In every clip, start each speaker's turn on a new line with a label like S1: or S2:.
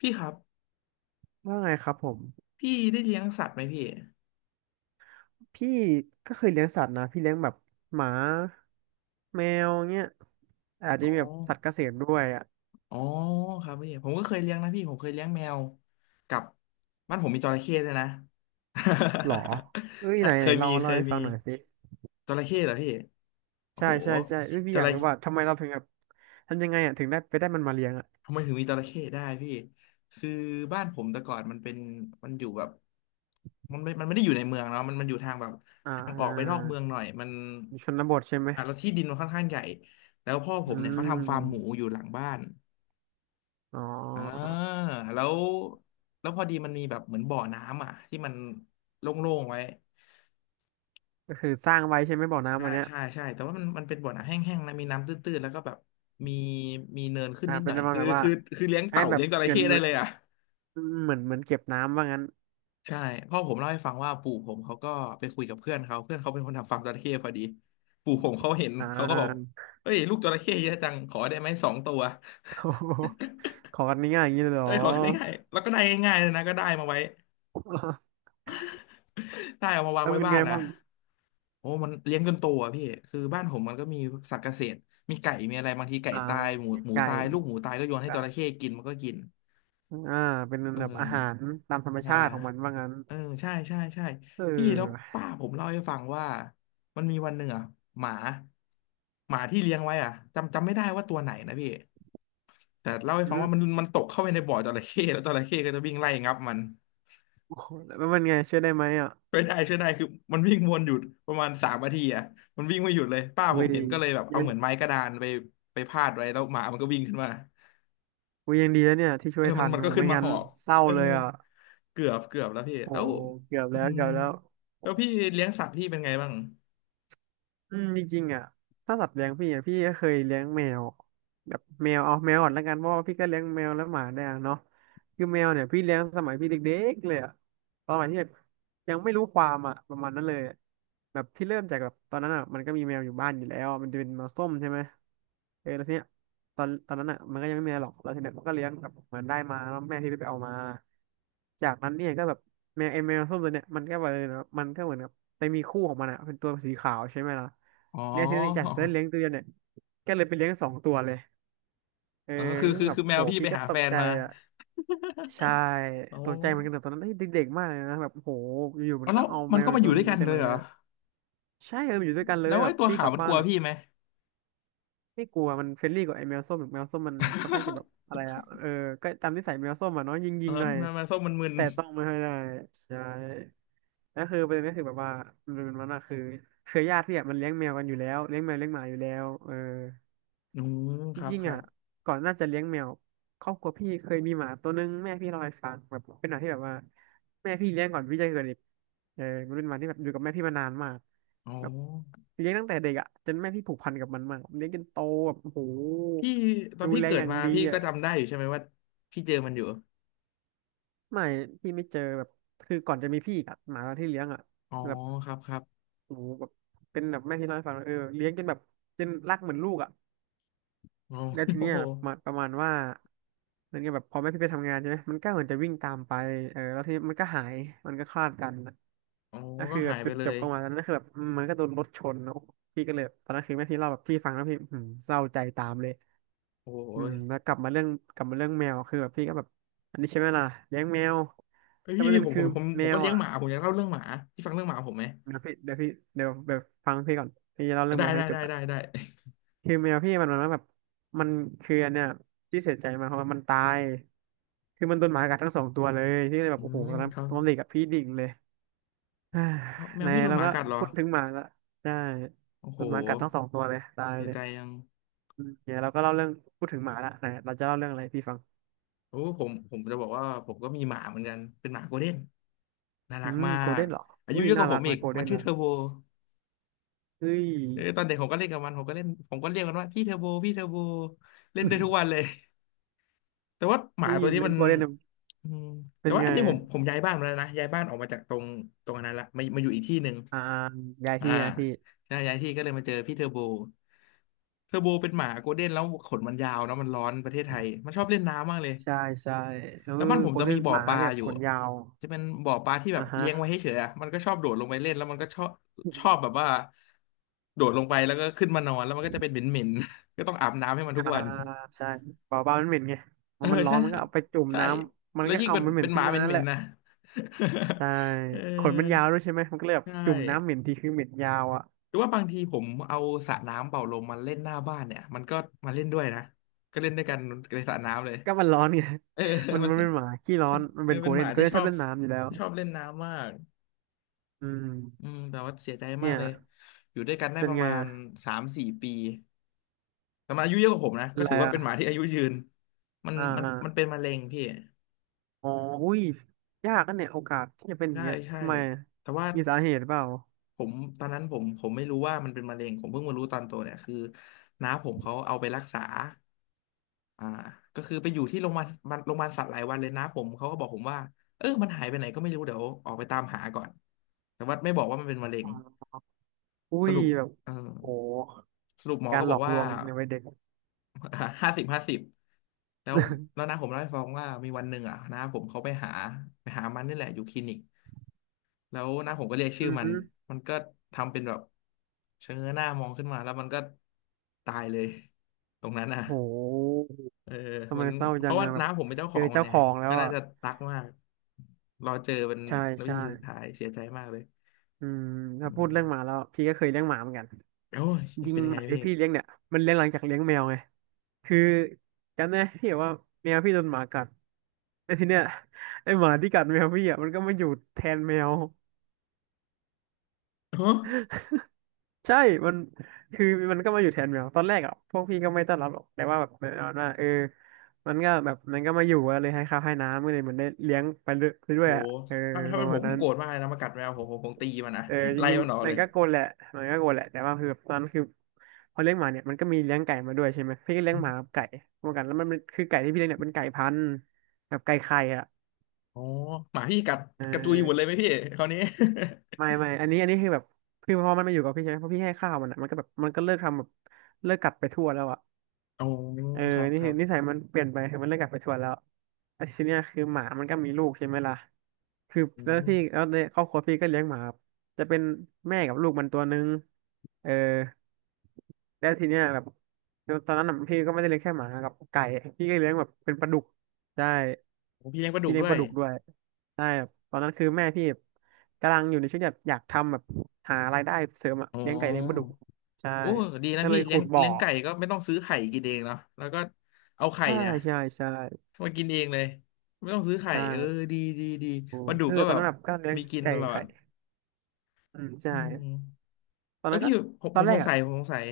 S1: พี่ครับ
S2: ว่าไงครับผม
S1: พี่ได้เลี้ยงสัตว์ไหมพี่
S2: พี่ก็เคยเลี้ยงสัตว์นะพี่เลี้ยงแบบหมาแมวเงี้ยอาจจะ
S1: อ๋อ
S2: มีแบบสัตว์เกษตรด้วยอ่ะ
S1: อ๋อครับพี่ผมก็เคยเลี้ยงนะพี่ผมเคยเลี้ยงแมวกับบ้านผมมีจระเข้ด้วยนะ
S2: หรอเอ้ย
S1: ใช่
S2: ไหน
S1: เค
S2: ไหน
S1: ยมี
S2: เล่า
S1: เค
S2: เล่า
S1: ย
S2: ให้
S1: มี
S2: ฟังหน่อยสิ
S1: จระเข้เหรอพี่โอ้
S2: ใช่
S1: โห
S2: ใช่ใช่เอ้ยพี่
S1: จ
S2: อยาก
S1: ระ
S2: รู้ว่าทำ
S1: เข้
S2: ไมเราถึงแบบทำยังไงอ่ะถึงได้ไปได้มันมาเลี้ยงอ่ะ
S1: ทำไมถึงมีจระเข้ได้พี่คือบ้านผมแต่ก่อนมันเป็นมันอยู่แบบมันไม่ได้อยู่ในเมืองเนาะมันมันอยู่ทางแบบ
S2: อ่
S1: ทางออกไปนอก
S2: า
S1: เมืองหน่อยมัน
S2: ชนู่ชนบทใช่ไหม
S1: อ่ะแล้วที่ดินมันค่อนข้างใหญ่แล้วพ่อผ
S2: อื
S1: มเนี่ยเขาทำฟาร์มหมู
S2: ม
S1: อยู่หลังบ้าน
S2: อ๋
S1: อ่า
S2: อ
S1: แล้วแล้วพอดีมันมีแบบเหมือนบ่อน้ำอ่ะที่มันโล่งๆไว้
S2: ก็คือสร้างไว้ใช่ไหมบ่อน้ำ
S1: ใช่
S2: อันเนี้ย
S1: ใช่ใช่แต่ว่ามันมันเป็นบ่อน้ำแห้งๆนะมีน้ำตื้นๆแล้วก็แบบมีมีเนินขึ้น
S2: นะ
S1: นิดห
S2: เป็น
S1: น่อ
S2: ป
S1: ย
S2: ระมาณ
S1: คือ
S2: แบบว่า
S1: คือคือเลี้ยง
S2: ให้
S1: เต่า
S2: แบบ
S1: เลี้ยงจระ
S2: เหมือ
S1: เข้
S2: นเห
S1: ได้
S2: มือน
S1: เลยอ่ะ
S2: เหมือนเก็บน้ำว่างั้น
S1: ใช่พ่อผมเล่าให้ฟังว่าปู่ผมเขาก็ไปคุยกับเพื่อนเขาเพื่อนเขาเป็นคนทำฟาร์มจระเข้พอดีปู่ผมเขาเห็น
S2: อ่
S1: เขาก็บอก
S2: า
S1: เฮ้ยลูกจระเข้เยอะจังขอได้ไหมสองตัว
S2: โอ้โหขอกันง่ายๆอย่างนี้เลยเหรอ
S1: เอ้ยขอได้ง่ายๆแล้วก็ได้ง่ายๆเลยนะก็ได้มาไว้ ได้เอามาวาง
S2: แล้ว
S1: ไว้
S2: เป็น
S1: บ้า
S2: ไง
S1: นนะ
S2: บ้าง
S1: โอ้มันเลี้ยงจนโตอ่ะพี่คือบ้านผมมันก็มีสัตว์เกษตรมีไก่ มีอะไรบางทีไก่
S2: อ่า
S1: ตายหมู
S2: เลี้ยง
S1: หมู
S2: ไก่
S1: ตายลูกหมูตายก็โยนให้
S2: ก็
S1: จระเข้กินมันก็กิน
S2: อ่าเป็น
S1: เออ
S2: แบบอาหารตามธรรม
S1: อ่า
S2: ชาติของมันว่างั้น
S1: เออใช่ใช่ใช่
S2: เอ
S1: พี่แล้ว
S2: อ
S1: ป้าผมเล่าให้ฟังว่ามันมีวันหนึ่งอ่ะหมาหมาที่เลี้ยงไว้อ่ะจำไม่ได้ว่าตัวไหนนะพี่แต่เล่าให้
S2: อื
S1: ฟังว่ามัน
S2: ม
S1: มันตกเข้าไปในบ่อจระเข้แล้วจระเข้ก็จะวิ่งไล่งับมัน
S2: โอ้โหแล้วเป็นไงช่วยได้ไหมอ่ะ
S1: ช่วยได้ช่วยได้คือมันวิ่งวนหยุดประมาณสามนาทีอ่ะมันวิ่งไม่หยุดเลยป้า
S2: อุ้
S1: ผม
S2: ย
S1: เห็นก็เลยแบบเอา
S2: ยัง
S1: เหมือนไม้กระดานไปไปพาดไว้แล้วหมามันก็วิ่งขึ้นมา
S2: อุ้ยยังดีแล้วเนี่ยที่ช่
S1: เอ
S2: ว
S1: อ
S2: ย
S1: มั
S2: ทั
S1: น
S2: น
S1: มัน
S2: โอ้
S1: ก็ขึ้น
S2: ไม่
S1: มา
S2: งั้
S1: ห
S2: น
S1: อบ
S2: เศร้า
S1: เออ
S2: เลยอ่ะ
S1: เกือบแล้วพี่
S2: โอ้
S1: แล้ว
S2: เกือบ
S1: อื
S2: แล้ว
S1: ม
S2: เกือบแล้ว
S1: แล้วพี่เลี้ยงสัตว์พี่เป็นไงบ้าง
S2: อืมจริงๆอ่ะถ้าสัตว์เลี้ยงพี่อ่ะพี่ก็เคยเลี้ยงแมวแบบแมวเอาแมวก่อนแล้วกันเพราะว่าพี่ก็เลี้ยงแมวและหมาได้อะเนาะคือแมวเนี่ยพี่เลี้ยงสมัยพี่เด็กๆเลยอะ ตอนใหม่ที่แบบยังไม่รู้ความอ่ะประมาณนั้นเลยอะแบบที่เริ่มจากแบบตอนนั้นอ่ะมันก็มีแมวอยู่บ้านอยู่แล้วมันจะเป็นแมวส้มใช่ไหมเออแล้วทีเนี้ยตอนนั้นอ่ะมันก็ยังไม่มีอะไรหรอกแล้วทีเนี้ยมันก็เลี้ยงแบบเหมือนได้มาแล้วแม่ที่ไปเอามาจากนั้นเนี่ยก็แบบแมวไอแมวส้มตัวเนี้ยมันก็ไปเลยนะมันก็เหมือนกับไปมีคู่ของมันอ่ะเป็นตัวสีขาวใช่ไหมล่ะ
S1: อ๋อ
S2: เนี่ยทีนี้จากที่เลี้ ยงตัวเดียวเนี่ยก็เลยไปเลี้ยงสองตัวเลยเออ
S1: เออคือคือ
S2: แบบ
S1: คือแม
S2: โห
S1: วพี่ไป
S2: พี่ก็
S1: หา
S2: ต
S1: แฟ
S2: ก
S1: น
S2: ใจ
S1: มา
S2: อ่ะ ใช่
S1: โอ
S2: ตกใจเหมือนกันแต่
S1: ้
S2: ตอนนั้นเอ้ยเด็กๆมากเลยนะแบบโหอยู่ๆมั
S1: เอา
S2: น
S1: แล้
S2: ก็
S1: ว
S2: เอา
S1: มั
S2: แม
S1: นก็
S2: วอี
S1: มา
S2: ก
S1: อ
S2: ตั
S1: ยู่
S2: วห
S1: ด้ว
S2: นึ่ง
S1: ยกั
S2: มา
S1: น
S2: จา
S1: เล
S2: กไห
S1: ย
S2: น
S1: เหรอ
S2: อะใช่เออมันอยู่ด้วยกันเล
S1: แล้
S2: ย
S1: ว
S2: แบ
S1: ไอ้
S2: บ
S1: ตัว
S2: พี่
S1: ขา
S2: ก
S1: ว
S2: ลับ
S1: มันก
S2: บ้า
S1: ลั
S2: น
S1: ว
S2: แบบ
S1: พี่ไหม
S2: ไม่กลัวมันเฟรนลี่กว่าไอ้แมวส้มแบบแมวส้มมันค่อนข้างจะแบบ อะไรอะเออก็ตามนิสัยแมวส้มอะเนาะย
S1: เอ
S2: ิ
S1: อ
S2: งๆหน่อย
S1: แมวส้มมันมึน
S2: แต่ต้องไม่ค่อยได้ใช่แล้วคือประเด็นก็คือแบบว่ามันน่ะคือเครือญาติพี่อะมันเลี้ยงแมวกันอยู่แล้วเลี้ยงแมวเลี้ยงหมาอยู่แล้วเออ
S1: อืม
S2: จ
S1: ครับ
S2: ริง
S1: ค
S2: ๆ
S1: รั
S2: อ่ะ
S1: บ
S2: ก่อนน่าจะเลี้ยงแมวครอบครัวพี่เคยมีหมาตัวนึงแม่พี่เล่าให้ฟังแบบเป็นหมาที่แบบว่าแม่พี่เลี้ยงก่อนพี่จะเกิดอีกเออมันเป็นหมาที่แบบอยู่กับแม่พี่มานานมาก
S1: อ๋อ
S2: แบบเลี้ยงตั้งแต่เด็กอ่ะจนแม่พี่ผูกพันกับมันมากเลี้ยงจนโตแบบโอ้โห
S1: พี่ตอน
S2: ดู
S1: พี่
S2: แล
S1: เกิ
S2: อ
S1: ด
S2: ย่าง
S1: มา
S2: ดี
S1: พี่ก็
S2: อ่ะ
S1: จำได้อยู่ใช่ไหมว่าพี่เจอมันอยู่
S2: ไม่พี่ไม่เจอแบบคือก่อนจะมีพี่อีกอะหมาตัวที่เลี้ยงอ่ะ
S1: อ๋อ
S2: แบบ
S1: ครับครับ
S2: โอ้โหแบบเป็นแบบแม่พี่เล่าให้ฟังว่าเออเลี้ยงจนแบบจนรักเหมือนลูกอ่ะ
S1: อ๋อ
S2: แล้วที
S1: โอ้
S2: เนี้ย
S1: โห
S2: แบบมาประมาณว่าเหมือนกับแบบพอแม่พี่ไปทำงานใช่ไหมมันก็เหมือนจะวิ่งตามไปเออแล้วทีนี้มันก็หายมันก็คลาดกันนะ
S1: อ๋อ
S2: ก็
S1: ก็
S2: คือแบ
S1: หา
S2: บ
S1: ยไป
S2: จุด
S1: เล
S2: จบ
S1: ย
S2: ของมันนั่นก็คือแบบอืมมันก็โดนรถชนแล้วพี่ก็เลยตอนนั้นคือแม่พี่เล่าแบบพี่ฟังแล้วพี่อืมเศร้าใจตามเลย
S1: โอ้
S2: อืม
S1: ย
S2: แล้วกลับมาเรื่องกลับมาเรื่องแมวคือแบบพี่ก็แบบอันนี้ใช่ไหมล่ะเลี้ยงแมว
S1: เอ้ย
S2: แต่ว
S1: พี่
S2: ประ
S1: พี่
S2: เด็น
S1: ผมผ
S2: คือ
S1: มผมผ
S2: แม
S1: มก็
S2: ว
S1: เลี้ยง
S2: อ่ะ
S1: หมาผมอยากเล่าเรื่องหมาพี่ฟังเรื่องหมาผมไหม
S2: เดี๋ยวพี่เดี๋ยวแบบฟังพี่ก่อนพี่จะเล่าเรื่อง
S1: ได้
S2: แมว
S1: ได้
S2: ให้จบ
S1: ได้
S2: ก่อน
S1: ได้ได้
S2: คือแมวพี่มันแบบมันคืออันเนี้ยที่เสียใจมากเพราะว่ามันตาย คือมันโดนหมากัดทั้งสองตัวเลยที่เลยแบ
S1: อื
S2: บโอ้โห
S1: ม
S2: ตอนนั้น
S1: ครั
S2: ต
S1: บ
S2: อนเด็กกับพี่ดิ่งเลย อ่า
S1: เอาแม
S2: ใน
S1: วพี่โดน
S2: เรา
S1: หมา
S2: ก็
S1: กัดเหรอ
S2: พูดถึงหมาละใช่
S1: โอ้
S2: โด
S1: โห
S2: นหมากัดทั้งสองตัวเลยตาย
S1: เสีย
S2: เลย
S1: ใจยัง
S2: อืมเนี๋ยเราก็เล่าเรื่องพูดถึงหมาละไหนเราจะเล่าเรื่องอะไรให้พี่ฟัง
S1: โอ้ผมจะบอกว่าผมก็มีหมาเหมือนกันเป็นหมาโกลเด้นน่า
S2: อื
S1: รัก
S2: ม
S1: มา
S2: โกลเด้
S1: ก
S2: นเหรอ
S1: อายุ
S2: อุ้ย
S1: เยอะก
S2: น่า
S1: ว่าผ
S2: รัก
S1: ม
S2: ไหม
S1: อีก
S2: โกลเด้
S1: มัน
S2: น
S1: ชื่อ
S2: อ่ะ
S1: เทอร์โบ
S2: เฮ้ย
S1: เออตอนเด็กผมก็เล่นกับมันผมก็เล่นผมก็เรียกมันว่าพี่เทอร์โบพี่เทอร์โบเล่นได้ทุกวันเลย แต่ว่าหมา
S2: เฮ้ย
S1: ตัวนี้
S2: เล่
S1: มั
S2: น
S1: น
S2: โกลเด้น
S1: อืม
S2: เป็
S1: แต่
S2: น
S1: ว่า
S2: ไง
S1: อันนี้ผมย้ายบ้านมาแล้วนะย้ายบ้านออกมาจากตรงอันนั้นละมามาอยู่อีกที่หนึ่ง
S2: อ่าย้าย
S1: อ่า
S2: ที่ย้ายที่
S1: ใช่ย้ายที่ก็เลยมาเจอพี่เทอร์โบเทอร์โบเป็นหมาโกลเด้นแล้วขนมันยาวเนาะมันร้อนประเทศไทยมันชอบเล่นน้ำมากเลย
S2: ใช่ใช่เอ
S1: แล้วบ้า
S2: อ
S1: นผม
S2: โกล
S1: จะ
S2: เด้
S1: มี
S2: น
S1: บ่อ
S2: หมา
S1: ปลา
S2: แบบ
S1: อยู่
S2: ขนยาว
S1: จะเป็นบ่อปลาที่แบ
S2: อ่ะ
S1: บเลี้ยงไว้
S2: ฮะ
S1: ให้เฉยอะมันก็ชอบโดดลงไปเล่นแล้วมันก็ชอบชอบแบบว่าโดดลงไปแล้วก็ขึ้นมานอนแล้วมันก็จะเป็นเหม็นๆ ก็ต้องอาบน้ำให้มันทุ
S2: อ่า
S1: กวัน
S2: ใช่เปล่ามันเหม็นไง
S1: เอ
S2: มั
S1: อ
S2: นมันร้อ
S1: ใช่
S2: นมันก็เอาไปจุ่ม
S1: ใช่
S2: น้ำมัน
S1: แล้ว
S2: ก็
S1: ยิ่ง
S2: เอา
S1: เป็น
S2: มันเหม็น
S1: ห
S2: ขึ้
S1: มา
S2: น
S1: เห
S2: มานั่น
S1: ม็
S2: แห
S1: น
S2: ละ
S1: ๆนะ
S2: ใช่
S1: เออ
S2: ขนมันยาวด้วยใช่ไหมมันก็เลยแบบ
S1: ใช่
S2: จุ่มน้ำเหม็นทีคือเหม็นยาวอ่ะ
S1: หรือว่าบางทีผมเอาสระน้ำเป่าลมมาเล่นหน้าบ้านเนี่ยมันก็มาเล่นด้วยนะก็เล่นด้วยกันในสระน้ำเลย
S2: ก็มันร้อนไง
S1: เออ
S2: มัน
S1: มัน
S2: มันเป็นหมาขี้ร้อนมัน
S1: เออ
S2: เป็นโก
S1: เป็น
S2: ล
S1: ห
S2: เด้
S1: มา
S2: นโกล
S1: ที่
S2: เด้น
S1: ช
S2: ช
S1: อ
S2: อบ
S1: บ
S2: เล่นน้ำอยู่แล้ว
S1: ที่ชอบเล่นน้ำมาก
S2: อืม
S1: อืมแต่ว่าเสียใจมา
S2: เนี่
S1: ก
S2: ย
S1: เลยอยู่ด้วยกันได้
S2: เป็
S1: ป
S2: น
S1: ระ
S2: ไง
S1: มาณ
S2: อ่ะ
S1: สามสี่ปีแต่มันอายุเยอะกว่าผมนะ
S2: เป็
S1: ก็
S2: นไร
S1: ถือว่าเป็นหมา
S2: อ่ะ
S1: ที่อายุยืนมัน
S2: อ่า
S1: มัน
S2: อา
S1: มันเป็นมะเร็งพี่
S2: อ๋ออุ้ยยากกันเนี่ยโอกาสที่จะเป็นอย่า
S1: ใช่
S2: งเงี้ย
S1: ใช่
S2: ทำไมอะ
S1: แต่ว่า
S2: มีสาเหตุเปล่า
S1: ผมตอนนั้นผมไม่รู้ว่ามันเป็นมะเร็งผมเพิ่งมารู้ตอนโตเนี่ยคือน้าผมเขาเอาไปรักษาอ่าก็คือไปอยู่ที่โรงพยาบาลมันโรงพยาบาลสัตว์หลายวันเลยน้าผมเขาก็บอกผมว่าเออมันหายไปไหนก็ไม่รู้เดี๋ยวออกไปตามหาก่อนแต่ว่าไม่บอกว่ามันเป็นมะเร็
S2: อ๋
S1: ง
S2: ออุ้
S1: ส
S2: ย
S1: รุป
S2: แบบ
S1: เออ
S2: โอ้
S1: สรุปหมอ
S2: กา
S1: ก็
S2: รห
S1: บ
S2: ล
S1: อก
S2: อกล
S1: ว่า
S2: วงในวัยเด็ก
S1: ห้าสิบห้าสิบแล้วน้าผมเล่าให้ฟังว่ามีวันหนึ่งอ่ะน้าผมเขาไปหามันนี่แหละอยู่คลินิก แล้วน้าผมก็เรียกชื่อ
S2: อือ
S1: มัน
S2: ฮึ
S1: มันก็ทำเป็นแบบเชงเง้อหน้ามองขึ้นมาแล้วมันก็ตายเลยตรงนั้นน่ะ
S2: โห
S1: เออ
S2: ทำไม
S1: มัน
S2: เศร้า
S1: เพ
S2: จั
S1: ราะ
S2: ง
S1: ว่า
S2: อะแบบ
S1: น้าผมเป็นเจ้าข
S2: เจ
S1: อ
S2: อ
S1: งมัน
S2: เจ้า
S1: ไง
S2: ของแล้
S1: ก็
S2: ว
S1: น่า
S2: อ่ะ
S1: จะรักมากรอเจอเป็น
S2: ใช่
S1: วิ
S2: ใช่
S1: ธีสุดท้ายเสียใจมากเลย
S2: อืม
S1: อื
S2: ถ้าพูด
S1: ม
S2: เรื่องหมาแล้วพี่ก็เคยเลี้ยงหมาเหมือนกัน
S1: โอ้ย
S2: จริง
S1: เป็นยัง
S2: ห
S1: ไง
S2: มาที่
S1: พี่
S2: พี่เลี้ยงเนี่ยมันเลี้ยงหลังจากเลี้ยงแมวไงคือจำได้พี่แบบว่าแมวพี่โดนหมากัดแล้วทีเนี้ยไอหมาที่กัดแมวพี่อ่ะมันก็มาอยู่แทนแมว
S1: ฮะ
S2: ใช่มันคือมันก็มาอยู่แทนแมวตอนแรกอ่ะพวกพี่ก็ไม่ต้อนรับหรอกแต่ว่าแบบประมาณว่าเออมันก็แบบมันก็มาอยู่อะเลยให้ข้าวให้น้ำก็เลยเหมือนได้เลี้ยงไปเรื่อ
S1: โห
S2: ยๆอะเออ
S1: ถ้า
S2: ป
S1: เป็
S2: ระ
S1: นผ
S2: มา
S1: ม
S2: ณนั้น
S1: โกรธมากเลยนะมากัดแมวผมผมตีมันนะ
S2: เออจ
S1: ไล่
S2: ริง
S1: มันออก
S2: ๆมั
S1: เล
S2: น
S1: ย
S2: ก็โกนแหละมันก็โกนแหละแต่ว่าคือตอนนั้นคือพอเลี้ยงหมาเนี่ยมันก็มีเลี้ยงไก่มาด้วยใช่ไหมพี่ก็เลี้ย
S1: อ
S2: ง
S1: ม
S2: หมากับไก่เหมอนกันแล้วมันเป็นคือไก่ที่พี่เลี้ยงเนี่ยเป็นไก่พันธุ์แบบไก่ไข่อ่ะ
S1: อ๋อหมาพี่กัด
S2: เอ
S1: กระจุยหมดเลยไหม
S2: อ
S1: พี่คราวนี้
S2: ไม่ไม่อันนี้คือแบบคือพอมันมาอยู่กับพี่ใช่ไหมพอพี่ให้ข้าวมันอ่ะมันก็แบบมันก็เลิกทำแบบเลิกกัดไปทั่วแล้วอ่ะ
S1: โอ้
S2: เออ
S1: ครับ
S2: นี่
S1: ครั
S2: คือ
S1: บ
S2: นิสัยมันเปลี่ยนไปคือมันเลิกกลับไปทวนแล้วไอ้ทีเนี้ยคือหมามันก็มีลูกใช่ไหมล่ะคือ
S1: อื
S2: แล้ว
S1: ม
S2: พี่แล้วในครอบครัวพี่ก็เลี้ยงหมาครับจะเป็นแม่กับลูกมันตัวนึงเออแล้วทีเนี้ยแบบตอนนั้นน่ะพี่ก็ไม่ได้เลี้ยงแค่หมากับไก่พี่ก็เลี้ยงแบบเป็นปลาดุก ใช่
S1: โอ้พี่เลี้ยงปลาดุ
S2: พี่
S1: ก
S2: เลี้ย
S1: ด้
S2: ง
S1: ว
S2: ป
S1: ย
S2: ลาดุกด้วยใช่ครับตอนนั้นคือแม่พี่กำลังอยู่ในช่วงแบบอยากทำแบบหารายได้เสริมอะ
S1: อ๋อ
S2: เลี้ยงไก่เลี้ยงปลาดุกใช่
S1: โอ้ดีนะ
S2: ก็เล
S1: พี่
S2: ยขุดบ่อ
S1: เลี้ยงไก่ก็ไม่ต้องซื้อไข่กินเองเนาะแล้วก็เอาไข่
S2: ใช่
S1: เนี่ย
S2: ใช่ใช่
S1: มากินเองเลยไม่ต้องซื้อไข่
S2: ใช่
S1: เออดีดีดี
S2: โอ้
S1: ปลาดุก
S2: คือ
S1: ก็
S2: ตอ
S1: แบ
S2: น
S1: บ
S2: นั้นแบบก็เลี้ยง
S1: มีกิน
S2: ไก่
S1: ตลอ
S2: ไข่
S1: ด
S2: อืมใช่
S1: อืม
S2: ตอน
S1: เออ
S2: นั้นก็
S1: พี่
S2: ต
S1: ผ
S2: อน
S1: ม
S2: แร
S1: ส
S2: ก
S1: งสัย
S2: อ่ะ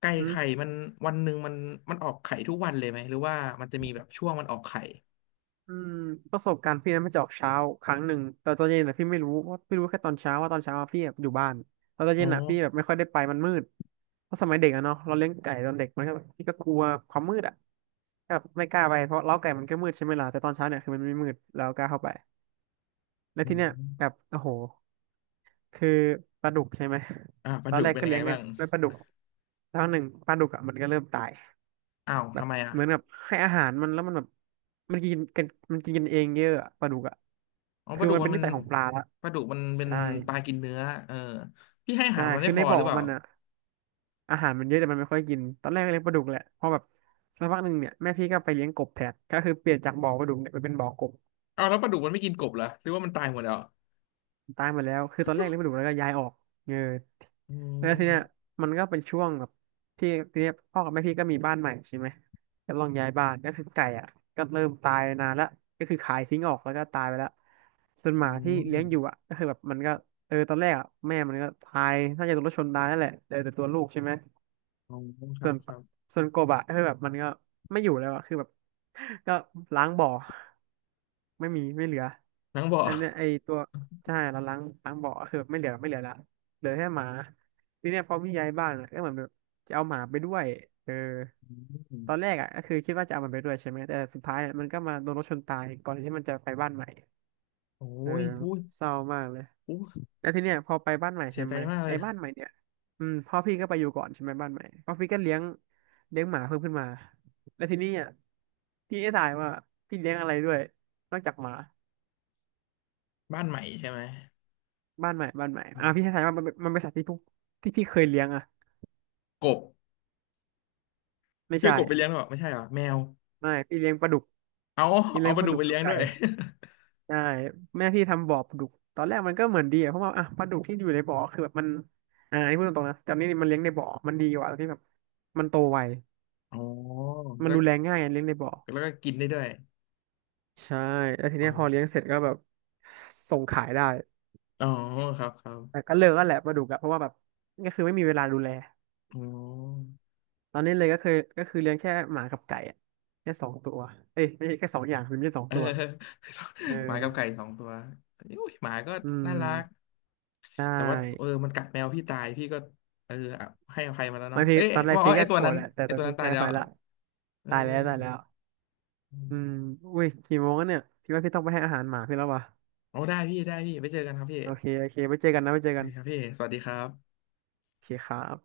S1: ไก่
S2: อืม
S1: ไข่มันวันหนึ่งมันออกไข่ทุกวันเลยไหมหรือว่ามันจะมีแบบช่วงมันออกไข่
S2: อืมประสบการณ์พี่นั้นมันจะออกเช้าครั้งหนึ่งแต่ตอนเย็นอ่ะพี่ไม่รู้ว่าพี่รู้แค่ตอนเช้าว่าตอนเช้าอะพี่แบบอยู่บ้านแล้วตอน
S1: อ๋อ
S2: เย็นอ่ะพี่แบบไม่ค่อยได้ไปมันมืดเพราะสมัยเด็กอะเนาะเราเลี้ยงไก่ตอนเด็กมันก็แบบพี่ก็กลัวความมืดอ่ะแบบไม่กล้าไปเพราะเล้าไก่มันก็มืดใช่ไหมล่ะแต่ตอนเช้าเนี่ยคือมันไม่มืดแล้วกล้าเข้าไปแล้ว
S1: อื
S2: ที่เนี้ยแบบ
S1: ม
S2: โอ้โห คือปลาดุกใช่ไหม
S1: อ่าป
S2: ต
S1: ลา
S2: อ
S1: ดุ
S2: นแร
S1: ก
S2: ก
S1: เป็น
S2: ก็
S1: ยัง
S2: เลี้
S1: ไง
S2: ยง
S1: บ้าง
S2: ด้วยปลาดุกแล้วหนึ่งปลาดุกอ่ะมันก็เริ่มตาย
S1: อ้าว
S2: แบ
S1: ทำ
S2: บ
S1: ไมอ่ะ
S2: เหมือนแบบให้อาหารมันแล้วมันแบบมันกินกันมันกินกันเองเยอะอะปลาดุกอ่ะ
S1: อ๋อป
S2: คือ
S1: ลาดุก
S2: มัน
S1: มั
S2: เป็
S1: น
S2: น
S1: เป็
S2: นิ
S1: น
S2: สัยของปลาละ
S1: ปลาดุกมันเป็น
S2: ใช่
S1: ปลากินเนื้อเออพี่ให้อา
S2: ใช่
S1: หารมัน
S2: คื
S1: ไม่
S2: อ
S1: พ
S2: ใน
S1: อห
S2: บ่อ
S1: รือเปล่า
S2: มันอ่ะอาหารมันเยอะแต่มันไม่ค่อยกินตอนแรกก็เลี้ยงปลาดุกแหละพอแบบสักพักหนึ่งเนี่ยแม่พี่ก็ไปเลี้ยงกบแทนก็คือเปลี่ยนจากบ่อปลาดุกเนี่ยไปเป็นบ่อกบ
S1: เอาแล้วปลาดุกมันไม่กินกบเหรอหรือว่ามันตายหมดแล้ว
S2: ตายหมดแล้วคือตอนแรกเลี้ยงไม่ดุแล้วก็ย้ายออกเออ
S1: อื
S2: แล้วทีเนี้ย
S1: ม
S2: มันก็เป็นช่วงแบบที่ทีเนี้ยพ่อกับแม่พี่ก็มีบ้านใหม่ใช่ไหมก็ลองย้ายบ้านก็คือไก่อ่ะก็เริ่มตายนานแล้วก็คือขายทิ้งออกแล้วก็ตายไปแล้วส่วนห
S1: อื
S2: มาที่
S1: ม
S2: เลี้ยงอยู่อ่ะก็คือแบบมันก็เออตอนแรกอ่ะแม่มันก็ตายน่าจะโดนรถชนตายนั่นแหละเหลือแต่ตัวลูกใช่ไหม
S1: อ๋อครั
S2: ส่ว
S1: บ
S2: น
S1: ครับ
S2: ส่วนโกบะคือแบบมันก็ไม่อยู่แล้วอะคือแบบ ก็ล้างบ่อไม่มีไม่เหลือ
S1: นังบ่อ
S2: แล้วเนี่ยไอตัวใช่เราล้างล้างบ่อคือแบบไม่เหลือไม่เหลือละเหลือแค่หมาทีเนี้ยพอพี่ย้ายบ้านอะก็เหมือนแบบจะเอาหมาไปด้วยเออ
S1: อืม
S2: ตอนแรกอ่ะก็คือคิดว่าจะเอามันไปด้วยใช่ไหมแต่สุดท้ายอะมันก็มาโดนรถชนตายก่อนที่มันจะไปบ้านใหม่
S1: โอ้
S2: เออ
S1: ยอุ้ย
S2: เศร้ามากเลย
S1: อุ้ย
S2: แล้วทีเนี้ยพอไปบ้านใหม่
S1: เสี
S2: ใช่
S1: ยใจ
S2: ไหม
S1: มากเล
S2: ไอ้
S1: ย
S2: บ้านใหม่เนี่ยอืมพ่อพี่ก็ไปอยู่ก่อนใช่ไหมบ้านใหม่พ่อพี่ก็เลี้ยงเลี้ยงหมาเพิ่มขึ้นมาแล้วทีนี้อ่ะพี่ให้ทายว่าพี่เลี้ยงอะไรด้วยนอกจากหมา
S1: บ้านใหม่ใช่ไหม
S2: บ้านใหม่บ้านใหม่
S1: อื
S2: อ่ะพี่ให้
S1: ม
S2: ทายว่ามันเป็นมันเป็นสัตว์ที่ทุกที่พี่เคยเลี้ยงอ่ะ
S1: กบ
S2: ไม่
S1: เพื่อ
S2: ใช่
S1: กบไปเลี้ยงหรอเปล่าไม่ใช่หรอแมว
S2: ไม่พี่เลี้ยงปลาดุก
S1: เอา
S2: พี่เลี้
S1: เอา
S2: ยง
S1: ป
S2: ป
S1: ลา
S2: ลา
S1: ดุก
S2: ดุก
S1: ไป
S2: กั
S1: เลี้
S2: บ
S1: ยง
S2: ไก่
S1: ด้วย
S2: ใช่แม่พี่ทำบ่อปลาดุกตอนแรกมันก็เหมือนดีอ่ะเพราะว่าอ่ะปลาดุกที่อยู่ในบ่อคือแบบมันอ่าอันนี้พูดตรงๆนะแต่นี่มันเลี้ยงในบ่อมันดีกว่าที่แบบมันโตไว
S1: อ๋อ
S2: มัน
S1: ก็
S2: ดูแลง่ายไงเลี้ยงในบ่อ
S1: แล้วก็กินได้ด้วย
S2: ใช่แล้วทีเนี้
S1: เอา
S2: ยพอเลี้ยงเสร็จก็แบบส่งขายได้
S1: อ๋อครับครั
S2: แต่
S1: บ
S2: ก็เลิกแล้วแหละปลาดุกอะเพราะว่าแบบก็คือไม่มีเวลาดูแล
S1: อ๋อ
S2: ตอนนี้เลยก็คือเลี้ยงแค่หมากับไก่อะแค่สองตัวเอ้ยไม่ใช่แค่สองอย่างคือไม่ใช่สอง
S1: เออ
S2: ตัวเออ
S1: หมากับไก่สองตัวอุ้ยหมาก็
S2: อืม
S1: น่ารัก
S2: ได
S1: แต่ว่าเออ
S2: ้
S1: มันกัดแมวพี่ตายพี่ก็เอออ่ะให้อภัยมาแล้ว
S2: บา
S1: เนาะ
S2: งที
S1: เอ๊ะ
S2: ตอนแรก
S1: ว่าอ๋อ
S2: พี่
S1: ไอ
S2: ก็
S1: ตัว
S2: โกร
S1: นั้
S2: ธ
S1: น
S2: แหละแต่ตอนพี่
S1: ตาย
S2: แพ้
S1: แล้
S2: ไป
S1: ว
S2: ละ
S1: เออ
S2: ตายแล้ว
S1: อื
S2: อื
S1: ม
S2: มอุ้ยกี่โมงแล้วเนี่ยพี่ว่าพี่ต้องไปให้อาหารหมาพี่แล้ววะ
S1: โอ้ได้พี่ได้พี่ไปเจอกันครับพี่
S2: โอเคโอเคไว้เจอกันนะไว้เจอ
S1: โอ
S2: กั
S1: เค
S2: น
S1: ครับพี่สวัสดีครับ
S2: โอเคครับ